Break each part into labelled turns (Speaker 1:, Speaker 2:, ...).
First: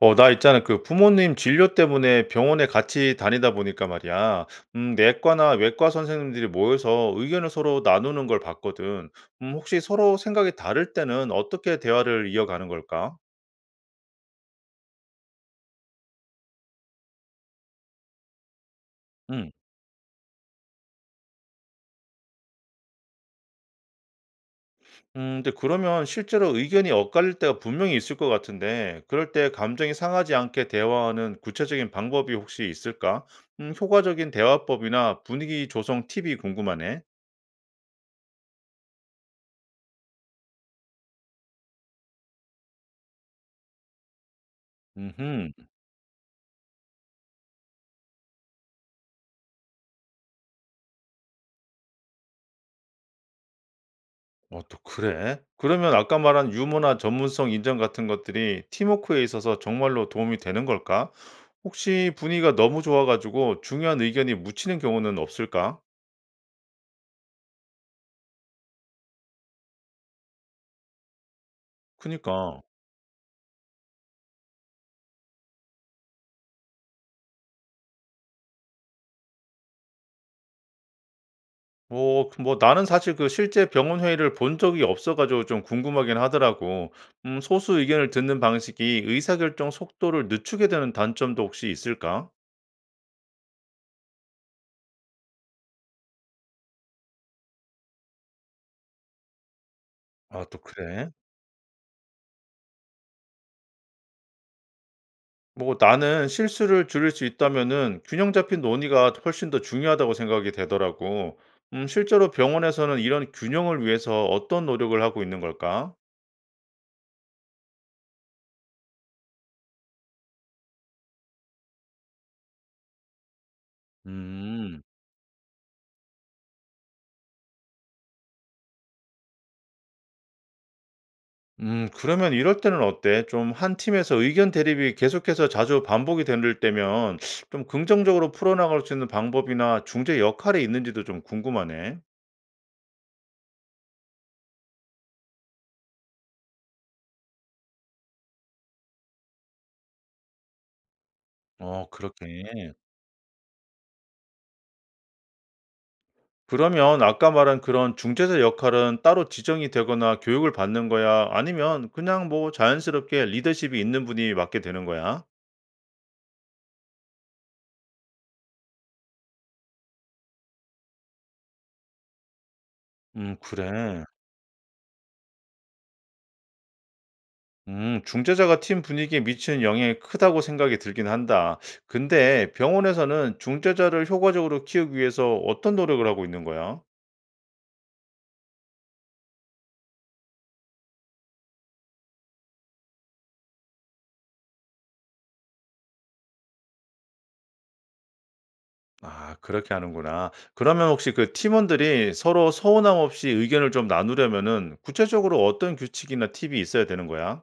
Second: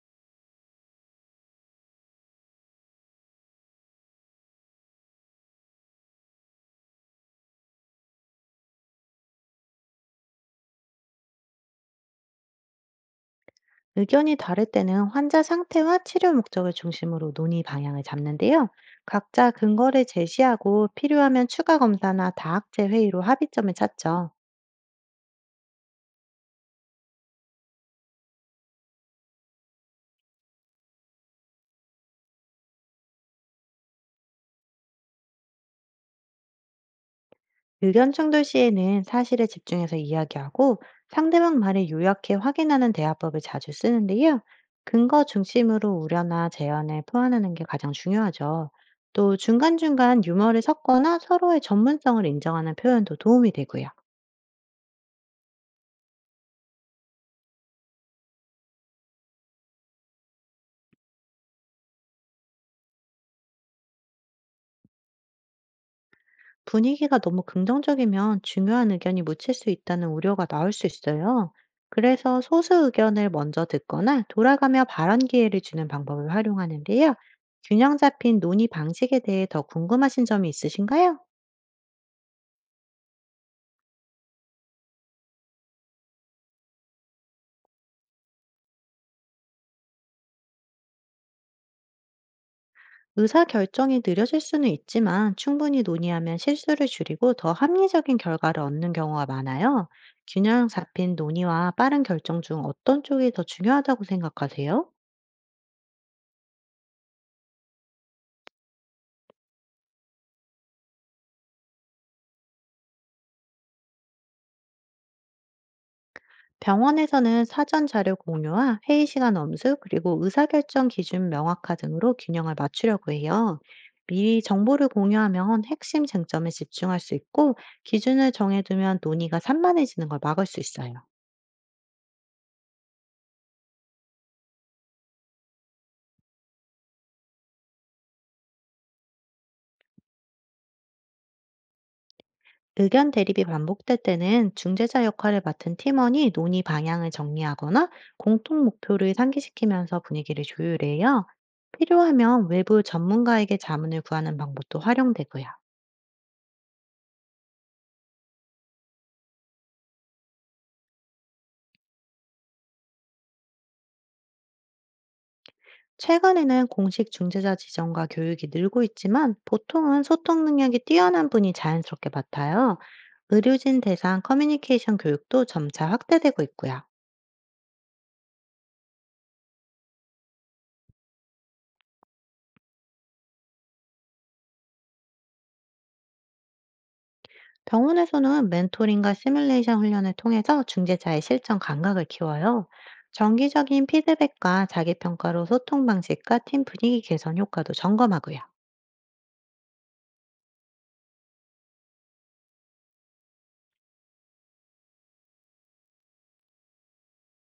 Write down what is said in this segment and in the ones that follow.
Speaker 1: 어, 나 있잖아. 그 부모님 진료 때문에 병원에 같이 다니다 보니까 말이야. 내과나 외과 선생님들이 모여서 의견을 서로 나누는 걸 봤거든. 혹시 서로 생각이 다를 때는 어떻게 대화를 이어가는 걸까?
Speaker 2: 의견이 다를 때는 환자 상태와 치료 목적을 중심으로 논의 방향을 잡는데요. 각자
Speaker 1: 음.
Speaker 2: 근거를 제시하고 필요하면 추가 검사나 다학제 회의로 합의점을 찾죠.
Speaker 1: 근데 그러면 실제로 의견이 엇갈릴 때가 분명히 있을 것 같은데, 그럴 때 감정이 상하지 않게 대화하는 구체적인 방법이 혹시 있을까? 효과적인 대화법이나 분위기 조성 팁이 궁금하네.
Speaker 2: 의견 충돌 시에는 사실에 집중해서 이야기하고 상대방 말을 요약해 확인하는 대화법을 자주 쓰는데요. 근거
Speaker 1: 음흠.
Speaker 2: 중심으로 우려나 제안을 포함하는 게 가장 중요하죠. 또 중간중간 유머를 섞거나 서로의 전문성을 인정하는 표현도 도움이 되고요.
Speaker 1: 어 또 그래? 그러면 아까 말한 유머나 전문성 인정 같은 것들이 팀워크에 있어서 정말로 도움이 되는 걸까? 혹시 분위기가 너무 좋아 가지고 중요한 의견이 묻히는 경우는 없을까?
Speaker 2: 분위기가 너무 긍정적이면 중요한 의견이 묻힐 수 있다는 우려가 나올 수 있어요. 그래서
Speaker 1: 그니까.
Speaker 2: 소수 의견을 먼저 듣거나 돌아가며 발언 기회를 주는 방법을 활용하는데요. 균형 잡힌 논의 방식에 대해 더 궁금하신 점이 있으신가요?
Speaker 1: 어 그 뭐 나는 사실 그 실제 병원 회의를 본 적이 없어 가지고 좀 궁금하긴 하더라고. 소수 의견을 듣는 방식이 의사결정 속도를 늦추게 되는 단점도 혹시 있을까?
Speaker 2: 의사 결정이 느려질 수는 있지만 충분히 논의하면 실수를 줄이고 더 합리적인 결과를 얻는 경우가 많아요.
Speaker 1: 아 또
Speaker 2: 균형
Speaker 1: 그래?
Speaker 2: 잡힌 논의와 빠른 결정 중 어떤 쪽이 더 중요하다고 생각하세요?
Speaker 1: 뭐 나는 실수를 줄일 수 있다면은 균형 잡힌 논의가 훨씬 더 중요하다고 생각이 되더라고. 실제로 병원에서는 이런 균형을 위해서 어떤 노력을 하고 있는 걸까?
Speaker 2: 병원에서는 사전 자료 공유와 회의 시간 엄수, 그리고 의사결정 기준 명확화 등으로 균형을 맞추려고 해요. 미리
Speaker 1: 음,
Speaker 2: 정보를 공유하면 핵심 쟁점에 집중할 수 있고, 기준을 정해두면 논의가 산만해지는 걸 막을 수 있어요.
Speaker 1: 그러면 이럴 때는 어때? 좀 한 팀에서 의견 대립이 계속해서 자주 반복이 될 때면 좀 긍정적으로 풀어나갈 수 있는 방법이나 중재 역할이 있는지도 좀 궁금하네.
Speaker 2: 의견 대립이 반복될 때는 중재자 역할을 맡은 팀원이 논의 방향을 정리하거나 공통 목표를 상기시키면서 분위기를 조율해요.
Speaker 1: 어, 그렇게.
Speaker 2: 필요하면 외부 전문가에게 자문을 구하는 방법도 활용되고요.
Speaker 1: 그러면 아까 말한 그런 중재자 역할은 따로 지정이 되거나 교육을 받는 거야? 아니면 그냥 뭐 자연스럽게 리더십이 있는 분이 맡게 되는 거야?
Speaker 2: 최근에는 공식 중재자 지정과 교육이 늘고 있지만 보통은 소통 능력이 뛰어난 분이 자연스럽게 맡아요. 의료진
Speaker 1: 그래.
Speaker 2: 대상 커뮤니케이션 교육도 점차 확대되고 있고요.
Speaker 1: 중재자가 팀 분위기에 미치는 영향이 크다고 생각이 들긴 한다. 근데 병원에서는 중재자를 효과적으로 키우기 위해서 어떤 노력을 하고 있는 거야?
Speaker 2: 병원에서는 멘토링과 시뮬레이션 훈련을 통해서 중재자의 실전 감각을 키워요. 정기적인 피드백과 자기평가로 소통 방식과 팀 분위기 개선 효과도 점검하고요.
Speaker 1: 아, 그렇게 하는구나. 그러면 혹시 그 팀원들이 서로 서운함 없이 의견을 좀 나누려면은 구체적으로 어떤 규칙이나 팁이 있어야 되는 거야?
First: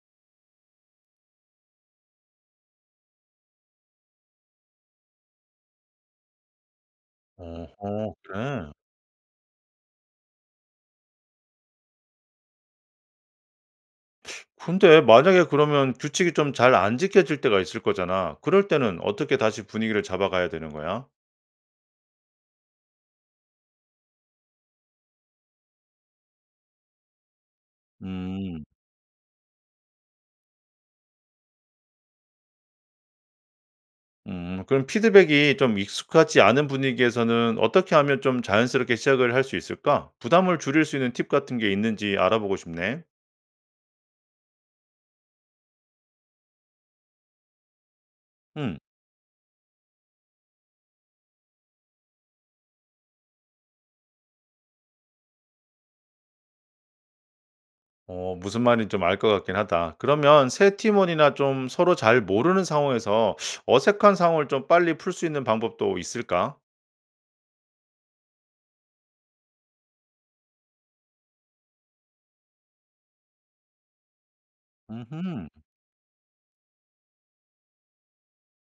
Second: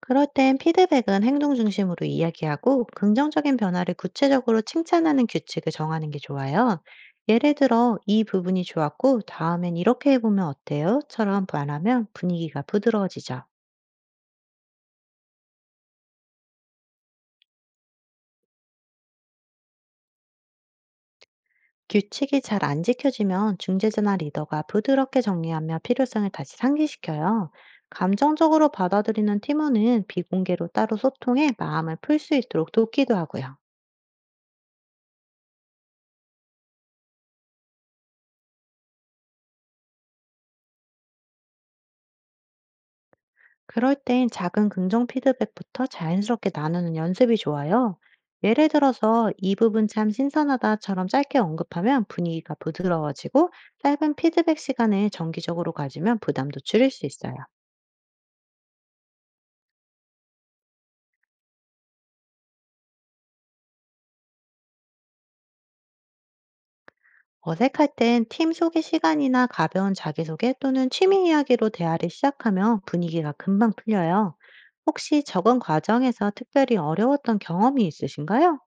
Speaker 2: 그럴 땐 피드백은 행동 중심으로 이야기하고 긍정적인 변화를 구체적으로 칭찬하는 규칙을 정하는 게 좋아요. 예를 들어,
Speaker 1: 어허,
Speaker 2: "이 부분이
Speaker 1: 그래.
Speaker 2: 좋았고, 다음엔 이렇게 해보면 어때요?" 처럼 말하면 분위기가 부드러워지죠.
Speaker 1: 근데 만약에 그러면 규칙이 좀 잘 안 지켜질 때가 있을 거잖아. 그럴 때는 어떻게 다시 분위기를 잡아가야 되는 거야?
Speaker 2: 규칙이 잘 안 지켜지면 중재자나 리더가 부드럽게 정리하며 필요성을 다시 상기시켜요.
Speaker 1: 음.
Speaker 2: 감정적으로 받아들이는 팀원은 비공개로 따로 소통해 마음을 풀 수 있도록 돕기도 하고요.
Speaker 1: 그럼 피드백이 좀 익숙하지 않은 분위기에서는 어떻게 하면 좀 자연스럽게 시작을 할 수 있을까? 부담을 줄일 수 있는 팁 같은 게 있는지 알아보고 싶네.
Speaker 2: 그럴 땐 작은 긍정 피드백부터 자연스럽게 나누는 연습이 좋아요. 예를
Speaker 1: 음.
Speaker 2: 들어서 "이 부분 참 신선하다처럼 짧게 언급하면 분위기가 부드러워지고, 짧은 피드백 시간을 정기적으로 가지면 부담도 줄일 수 있어요.
Speaker 1: 어, 무슨 말인지 좀 알 것 같긴 하다. 그러면 새 팀원이나 좀 서로 잘 모르는 상황에서 어색한 상황을 좀 빨리 풀 수 있는 방법도 있을까?
Speaker 2: 어색할 땐 팀 소개 시간이나 가벼운 자기소개 또는 취미 이야기로 대화를 시작하면 분위기가 금방 풀려요. 혹시 적은
Speaker 1: 음
Speaker 2: 과정에서 특별히 어려웠던 경험이 있으신가요?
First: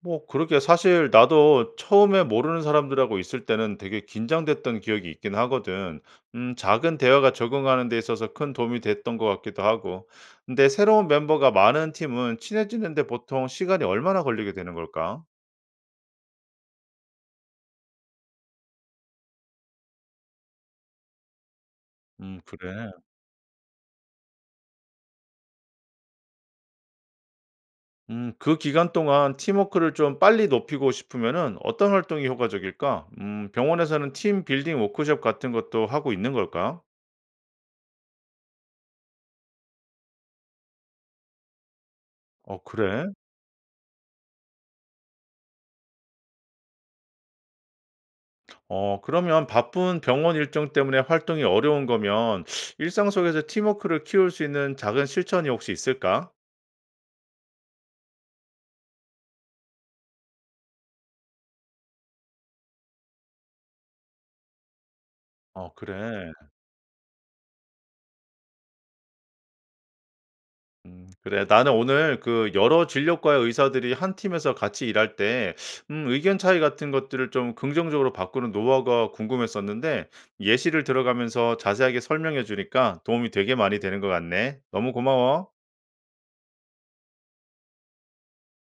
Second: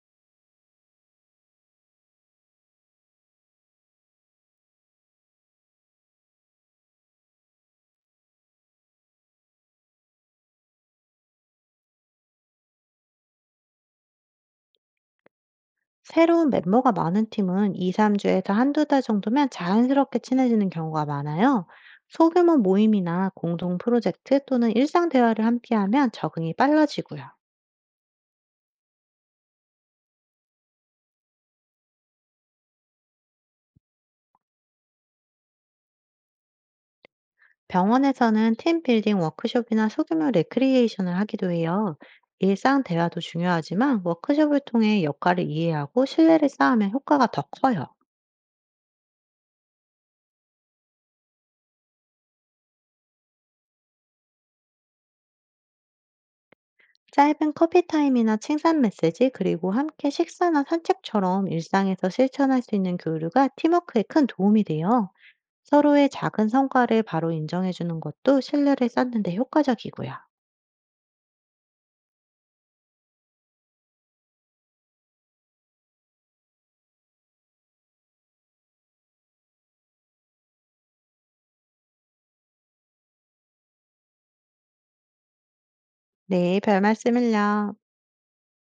Speaker 1: 뭐 그러게 사실 나도 처음에 모르는 사람들하고 있을 때는 되게 긴장됐던 기억이 있긴 하거든. 작은 대화가 적응하는 데 있어서 큰 도움이 됐던 것 같기도 하고. 근데 새로운 멤버가 많은 팀은 친해지는데 보통 시간이 얼마나 걸리게 되는 걸까?
Speaker 2: 새로운 멤버가 많은 팀은 2~3주에서 1-2달 정도면 자연스럽게 친해지는 경우가 많아요. 소규모
Speaker 1: 그래.
Speaker 2: 모임이나 공동 프로젝트 또는 일상 대화를 함께하면 적응이 빨라지고요.
Speaker 1: 그 기간 동안 팀워크를 좀 빨리 높이고 싶으면은 어떤 활동이 효과적일까? 병원에서는 팀 빌딩 워크숍 같은 것도 하고 있는 걸까?
Speaker 2: 병원에서는 팀 빌딩 워크숍이나 소규모 레크리에이션을 하기도 해요.
Speaker 1: 어,
Speaker 2: 일상
Speaker 1: 그래.
Speaker 2: 대화도 중요하지만 워크숍을 통해 역할을 이해하고 신뢰를 쌓으면 효과가 더 커요.
Speaker 1: 어 그러면 바쁜 병원 일정 때문에 활동이 어려운 거면 일상 속에서 팀워크를 키울 수 있는 작은 실천이 혹시 있을까?
Speaker 2: 짧은 커피 타임이나 칭찬 메시지, 그리고 함께 식사나 산책처럼 일상에서 실천할 수 있는 교류가 팀워크에 큰 도움이 돼요.
Speaker 1: 어
Speaker 2: 서로의
Speaker 1: 그래.
Speaker 2: 작은 성과를 바로 인정해주는 것도 신뢰를 쌓는 데 효과적이고요.
Speaker 1: 그래. 나는 오늘 그 여러 진료과의 의사들이 한 팀에서 같이 일할 때 의견 차이 같은 것들을 좀 긍정적으로 바꾸는 노하우가 궁금했었는데 예시를 들어가면서 자세하게 설명해 주니까 도움이 되게 많이 되는 것 같네. 너무 고마워.
Speaker 2: 네, 별 말씀을요.